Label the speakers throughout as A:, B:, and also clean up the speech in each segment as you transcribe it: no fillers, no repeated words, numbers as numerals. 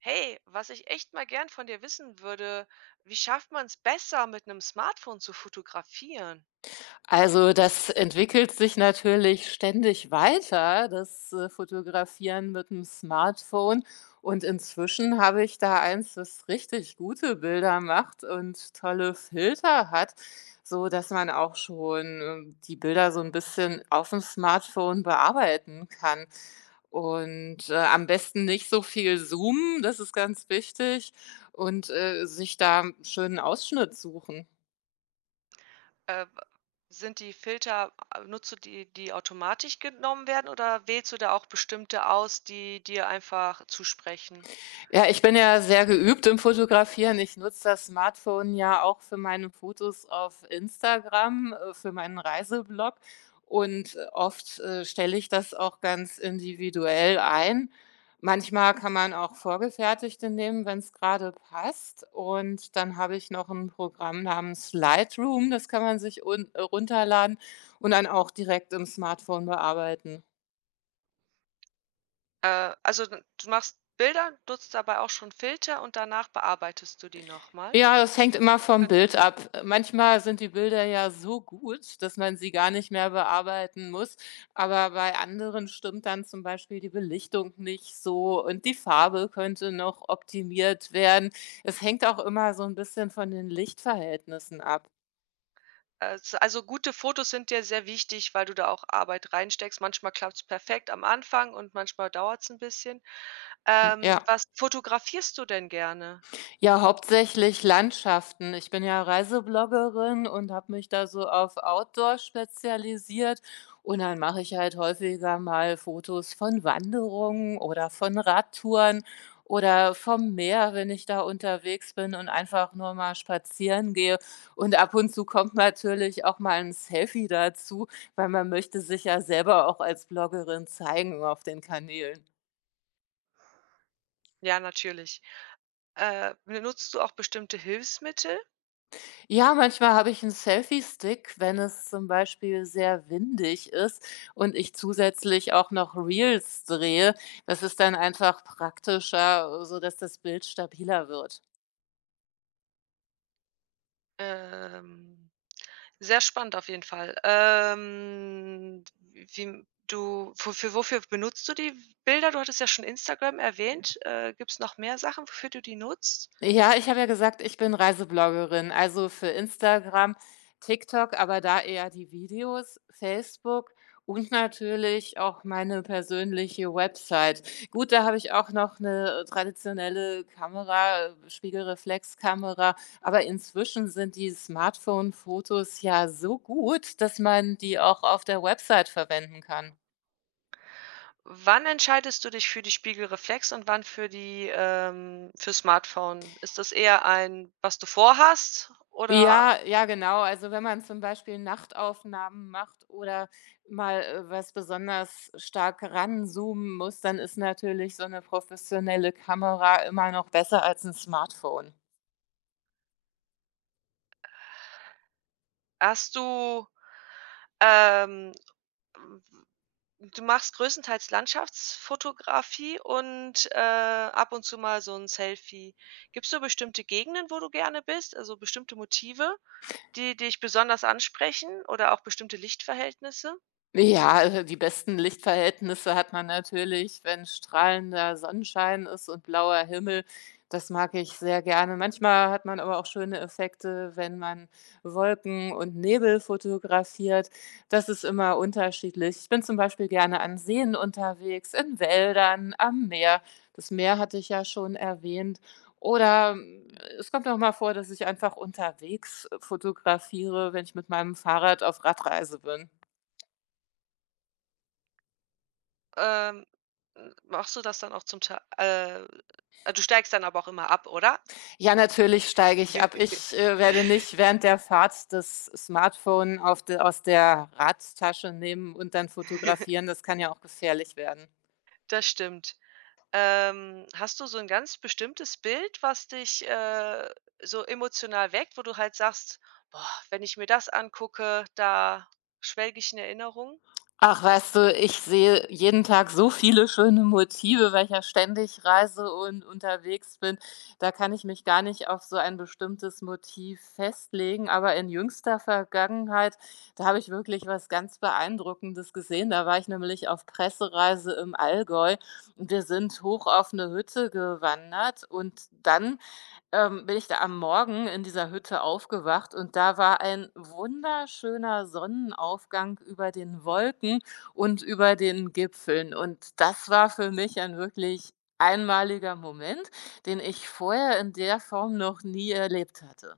A: Hey, was ich echt mal gern von dir wissen würde, wie schafft man es besser, mit einem Smartphone zu fotografieren?
B: Also, das entwickelt sich natürlich ständig weiter, das, Fotografieren mit dem Smartphone. Und inzwischen habe ich da eins, das richtig gute Bilder macht und tolle Filter hat, so dass man auch schon, die Bilder so ein bisschen auf dem Smartphone bearbeiten kann. Und, am besten nicht so viel zoomen, das ist ganz wichtig und, sich da 'n schönen Ausschnitt suchen.
A: W sind die Filter a Nutzt du die, die automatisch genommen werden, oder wählst du da auch bestimmte aus, die dir einfach zusprechen?
B: Ja, ich bin ja sehr geübt im Fotografieren. Ich nutze das Smartphone ja auch für meine Fotos auf Instagram, für meinen Reiseblog und, oft, stelle ich das auch ganz individuell ein. Manchmal kann man auch vorgefertigte nehmen, wenn es gerade passt, und dann habe ich noch ein Programm namens Lightroom, das kann man sich un runterladen und dann auch direkt im Smartphone bearbeiten.
A: Also, d du machst Bilder, nutzt dabei auch schon Filter und danach bearbeitest du die nochmal.
B: Ja, das hängt immer vom Bild ab. Manchmal
A: Gen
B: sind die Bilder ja so gut, dass man sie gar nicht mehr bearbeiten muss. Aber bei anderen stimmt dann zum Beispiel die Belichtung nicht so und die Farbe könnte noch optimiert werden. Es hängt auch immer so ein bisschen von den Lichtverhältnissen ab.
A: s also, gute Fotos sind dir sehr wichtig, weil du da auch Arbeit reinsteckst. Manchmal klappt es perfekt am Anfang und manchmal dauert es ein bisschen.
B: Ja.
A: Was fotografierst du denn gerne?
B: Ja, hauptsächlich Landschaften. Ich bin ja Reisebloggerin und habe mich da so auf Outdoor spezialisiert. Und dann mache ich halt häufiger mal Fotos von Wanderungen oder von Radtouren oder vom Meer, wenn ich da unterwegs bin und einfach nur mal spazieren gehe. Und ab und zu kommt natürlich auch mal ein Selfie dazu, weil man möchte sich ja selber auch als Bloggerin zeigen auf den Kanälen.
A: Ja, natürlich. Benutzt du auch bestimmte Hilfsmittel?
B: Ja, manchmal habe ich einen Selfie-Stick, wenn es zum Beispiel sehr windig ist und ich zusätzlich auch noch Reels drehe. Das ist dann einfach praktischer, so dass das Bild stabiler wird.
A: Ähm, Sehr spannend auf jeden Fall. Wie du für Wofür benutzt du die Bilder? Du hattest ja schon Instagram erwähnt. Gibt es noch mehr Sachen, wofür du die nutzt?
B: Ja, ich habe ja gesagt, ich bin Reisebloggerin, also für Instagram, TikTok, aber da eher die Videos, Facebook und natürlich auch meine persönliche Website. Gut, da habe ich auch noch eine traditionelle Kamera, Spiegelreflexkamera, aber inzwischen sind die Smartphone-Fotos ja so gut, dass man die auch auf der Website verwenden kann.
A: Wann entscheidest du dich für die Spiegelreflex und wann für Smartphone? Ist das eher ein, was du vorhast, oder
B: Ja, ja, genau. Also, wenn man zum Beispiel Nachtaufnahmen macht oder mal, was besonders stark ranzoomen muss, dann ist natürlich so eine professionelle Kamera immer noch besser als ein Smartphone.
A: hast du, ähm, du machst größtenteils Landschaftsfotografie und, ab und zu mal so 'n Selfie. Gibt's so bestimmte Gegenden, wo du gerne bist, also bestimmte Motive, die dich besonders ansprechen oder auch bestimmte Lichtverhältnisse?
B: Ja, die besten Lichtverhältnisse hat man natürlich, wenn strahlender Sonnenschein ist und blauer Himmel. Das mag ich sehr gerne. Manchmal hat man aber auch schöne Effekte, wenn man Wolken und Nebel fotografiert. Das ist immer unterschiedlich. Ich bin zum Beispiel gerne an Seen unterwegs, in Wäldern, am Meer. Das Meer hatte ich ja schon erwähnt. Oder mm, es kommt auch mal vor, dass ich einfach unterwegs fotografiere, wenn ich mit meinem Fahrrad auf Radreise bin.
A: Ähm, m Machst du das dann auch zum Teil, du steigst dann aber auch immer ab, oder?
B: Ja, natürlich steige ich ab. Ich, werde nicht während der Fahrt das Smartphone auf de aus der Radtasche nehmen und dann fotografieren. Das kann ja auch gefährlich werden.
A: Das stimmt. Hast du so ein ganz bestimmtes Bild, was dich, so emotional weckt, wo du halt sagst: „Boah, wenn ich mir das angucke, da schwelge ich in Erinnerungen?“
B: Ach, weißt du, ich sehe jeden Tag so viele schöne Motive, weil ich ja ständig reise und unterwegs bin. Da kann ich mich gar nicht auf so ein bestimmtes Motiv festlegen. Aber in jüngster Vergangenheit, da habe ich wirklich was ganz Beeindruckendes gesehen. Da war ich nämlich auf Pressereise im Allgäu, und wir sind hoch auf eine Hütte gewandert und dann bin ich da am Morgen in dieser Hütte aufgewacht, und da war ein wunderschöner Sonnenaufgang über den Wolken und über den Gipfeln. Und das war für mich ein wirklich einmaliger Moment, den ich vorher in der Form noch nie erlebt hatte.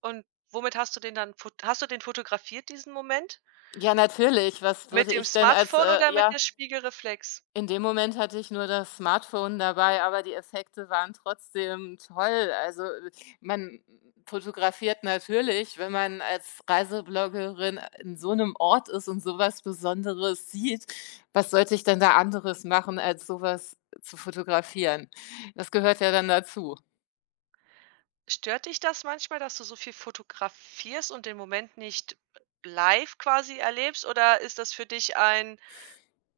A: Und womit hast du den fotografiert, diesen Moment?
B: Ja, natürlich. Was
A: Mit
B: würde
A: dem
B: ich denn als
A: Smartphone oder
B: äh,
A: mit
B: ja
A: der Spiegelreflex?
B: In dem Moment hatte ich nur das Smartphone dabei, aber die Effekte waren trotzdem toll. Also, man fotografiert natürlich, wenn man als Reisebloggerin in so einem Ort ist und sowas Besonderes sieht. Was sollte ich denn da anderes machen, als sowas zu fotografieren? Das gehört ja dann dazu.
A: Stört dich das manchmal, dass du so viel fotografierst und den Moment nicht live quasi erlebst, oder ist das für dich ein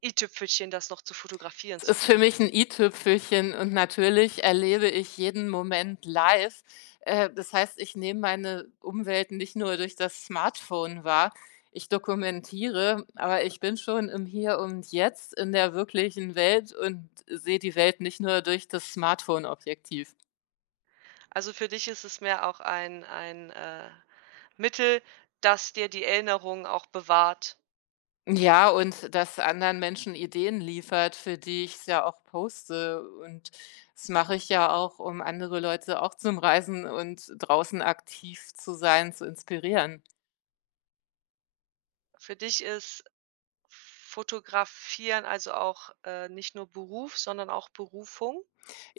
A: i-Tüpfelchen, das noch zu fotografieren
B: Es
A: zu
B: ist für
A: können?
B: mich 'n i-Tüpfelchen und natürlich erlebe ich jeden Moment live. Das heißt, ich nehme meine Umwelt nicht nur durch das Smartphone wahr. Ich dokumentiere, aber ich bin schon im Hier und Jetzt in der wirklichen Welt und sehe die Welt nicht nur durch das Smartphone-Objektiv.
A: Also für dich ist es mehr auch ein Mittel, das dir die Erinnerung auch bewahrt.
B: Ja, und das anderen Menschen Ideen liefert, für die ich es ja auch poste. Und das mache ich ja auch, um andere Leute auch zum Reisen und draußen aktiv zu sein, zu inspirieren.
A: Für dich ist Fotografieren also auch, nicht nur Beruf, sondern auch Berufung?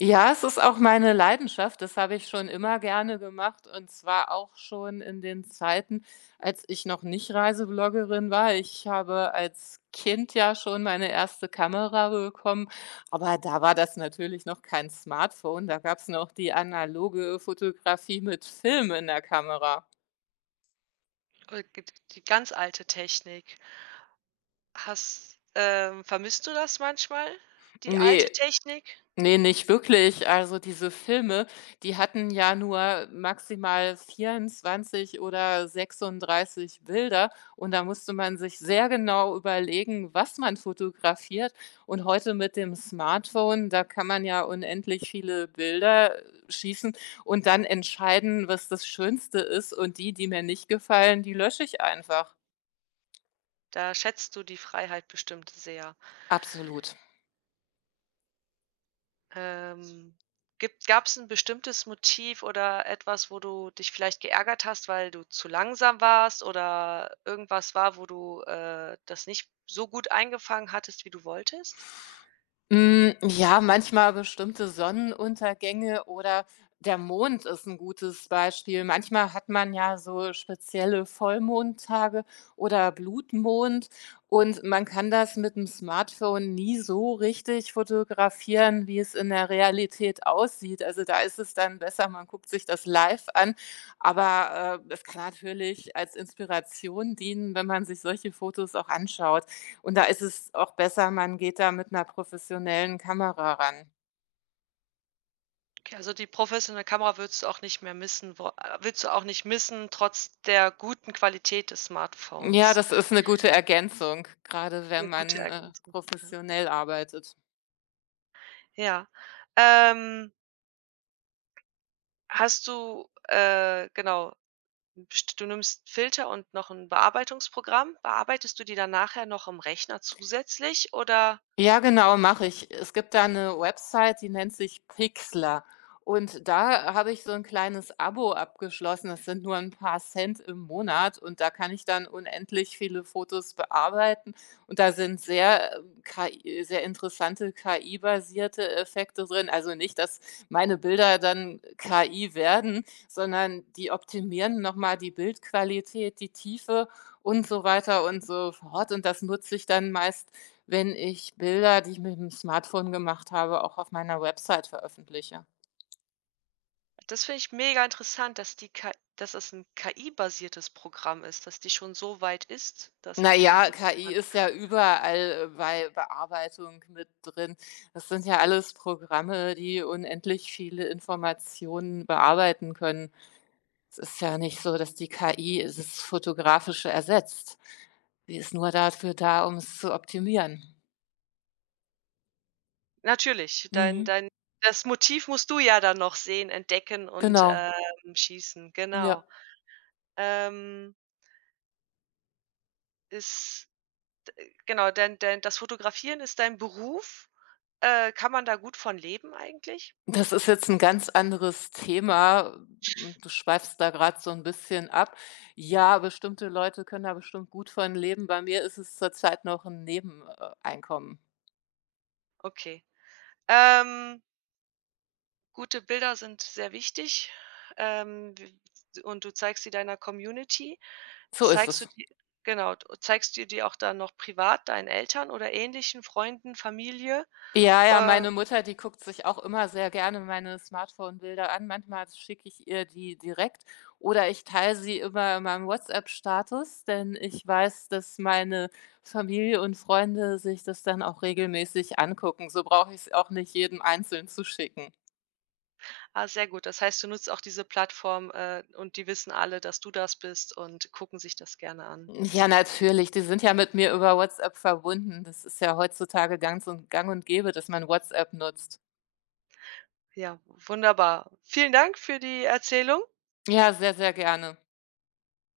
B: Ja, es ist auch meine Leidenschaft. Das habe ich schon immer gerne gemacht, und zwar auch schon in den Zeiten, als ich noch nicht Reisebloggerin war. Ich habe als Kind ja schon meine erste Kamera bekommen, aber da war das natürlich noch kein Smartphone. Da gab's noch die analoge Fotografie mit Film in der Kamera.
A: Oder g die ganz alte Technik. Hast Vermisst du das manchmal, die
B: Ne,
A: alte Technik?
B: ne, nicht wirklich. Also, diese Filme, die hatten ja nur maximal 24 oder 36 Bilder, und da musste man sich sehr genau überlegen, was man fotografiert. Und heute mit dem Smartphone, da kann man ja unendlich viele Bilder schießen und dann entscheiden, was das Schönste ist, und die, die mir nicht gefallen, die lösche ich einfach.
A: Da schätzt du die Freiheit bestimmt sehr.
B: Absolut.
A: Ähm, gibt gab's 'n bestimmtes Motiv oder etwas, wo du dich vielleicht geärgert hast, weil du zu langsam warst oder irgendwas war, wo du, das nicht so gut eingefangen hattest, wie du wolltest?
B: Hm, ja, manchmal bestimmte Sonnenuntergänge oder der Mond ist ein gutes Beispiel. Manchmal hat man ja so spezielle Vollmondtage oder Blutmond, und man kann das mit dem Smartphone nie so richtig fotografieren, wie es in der Realität aussieht. Also, da ist es dann besser, man guckt sich das live an, aber, es kann natürlich als Inspiration dienen, wenn man sich solche Fotos auch anschaut. Und da ist es auch besser, man geht da mit einer professionellen Kamera ran.
A: Okay, also die professionelle Kamera würdest du auch nicht mehr missen, wo willst du auch nicht missen, trotz der guten Qualität des
B: Ja,
A: Smartphones.
B: das ist eine gute Ergänzung, gerade wenn
A: Eine gute
B: man,
A: Ergänzung, ja.
B: professionell arbeitet.
A: Ja. Ähm, hast du, genau Best Du nimmst Filter und noch ein Bearbeitungsprogramm. Bearbeitest du die dann nachher noch im Rechner zusätzlich, oder?
B: Ja, genau, mache ich. Es gibt da eine Website, die nennt sich Pixlr. Und da habe ich so ein kleines Abo abgeschlossen. Das sind nur ein paar Cent im Monat, und da kann ich dann unendlich viele Fotos bearbeiten. Und da sind sehr, KI sehr interessante KI-basierte Effekte drin. Also nicht, dass meine Bilder dann KI werden, sondern die optimieren noch mal die Bildqualität, die Tiefe und so weiter und so fort. Und das nutze ich dann meist, wenn ich Bilder, die ich mit dem Smartphone gemacht habe, auch auf meiner Website veröffentliche.
A: Das finde ich mega interessant, dass die KI, dass es 'n KI-basiertes Programm ist, dass die schon so weit ist, dass
B: Na
A: die da
B: ja,
A: helfen
B: KI
A: kann.
B: ist ja überall, bei Bearbeitung mit drin. Das sind ja alles Programme, die unendlich viele Informationen bearbeiten können. Es ist ja nicht so, dass die KI das Fotografische ersetzt. Sie ist nur dafür da, um es zu optimieren.
A: Natürlich, dein
B: Mhm.
A: dein das Motiv musst du ja dann noch sehen, entdecken und,
B: Genau,
A: schießen, genau.
B: ja.
A: Ähm, ist Genau, denn das Fotografieren ist dein Beruf. Kann man da gut von leben eigentlich?
B: Das ist jetzt ein ganz anderes Thema, und du schweifst da gerade so ein bisschen ab. Ja, bestimmte Leute können da bestimmt gut von leben. Bei mir ist es zurzeit noch ein Nebeneinkommen.
A: Okay. Ähm Gute Bilder sind sehr wichtig, w und du zeigst sie deiner Community.
B: So ist
A: Zeigst du
B: es.
A: die zeigst du die auch dann noch privat deinen Eltern oder Ähnlichen, Freunden, Familie?
B: Ja, ja,
A: Äh,
B: meine Mutter, die guckt sich auch immer sehr gerne meine Smartphone-Bilder an. Manchmal schicke ich ihr die direkt oder ich teile sie immer in meinem WhatsApp-Status, denn ich weiß, dass meine Familie und Freunde sich das dann auch regelmäßig angucken. So brauche ich es auch nicht jedem einzeln zu schicken.
A: ah, sehr gut. Das heißt, du nutzt auch diese Plattform, und die wissen alle, dass du das bist und gucken sich das gerne an.
B: Ja, natürlich. Die sind ja mit mir über WhatsApp verbunden. Das ist ja heutzutage ganz und gang und gäbe, dass man WhatsApp nutzt.
A: Ja, wunderbar. Vielen Dank für die Erzählung.
B: Ja, sehr, sehr gerne.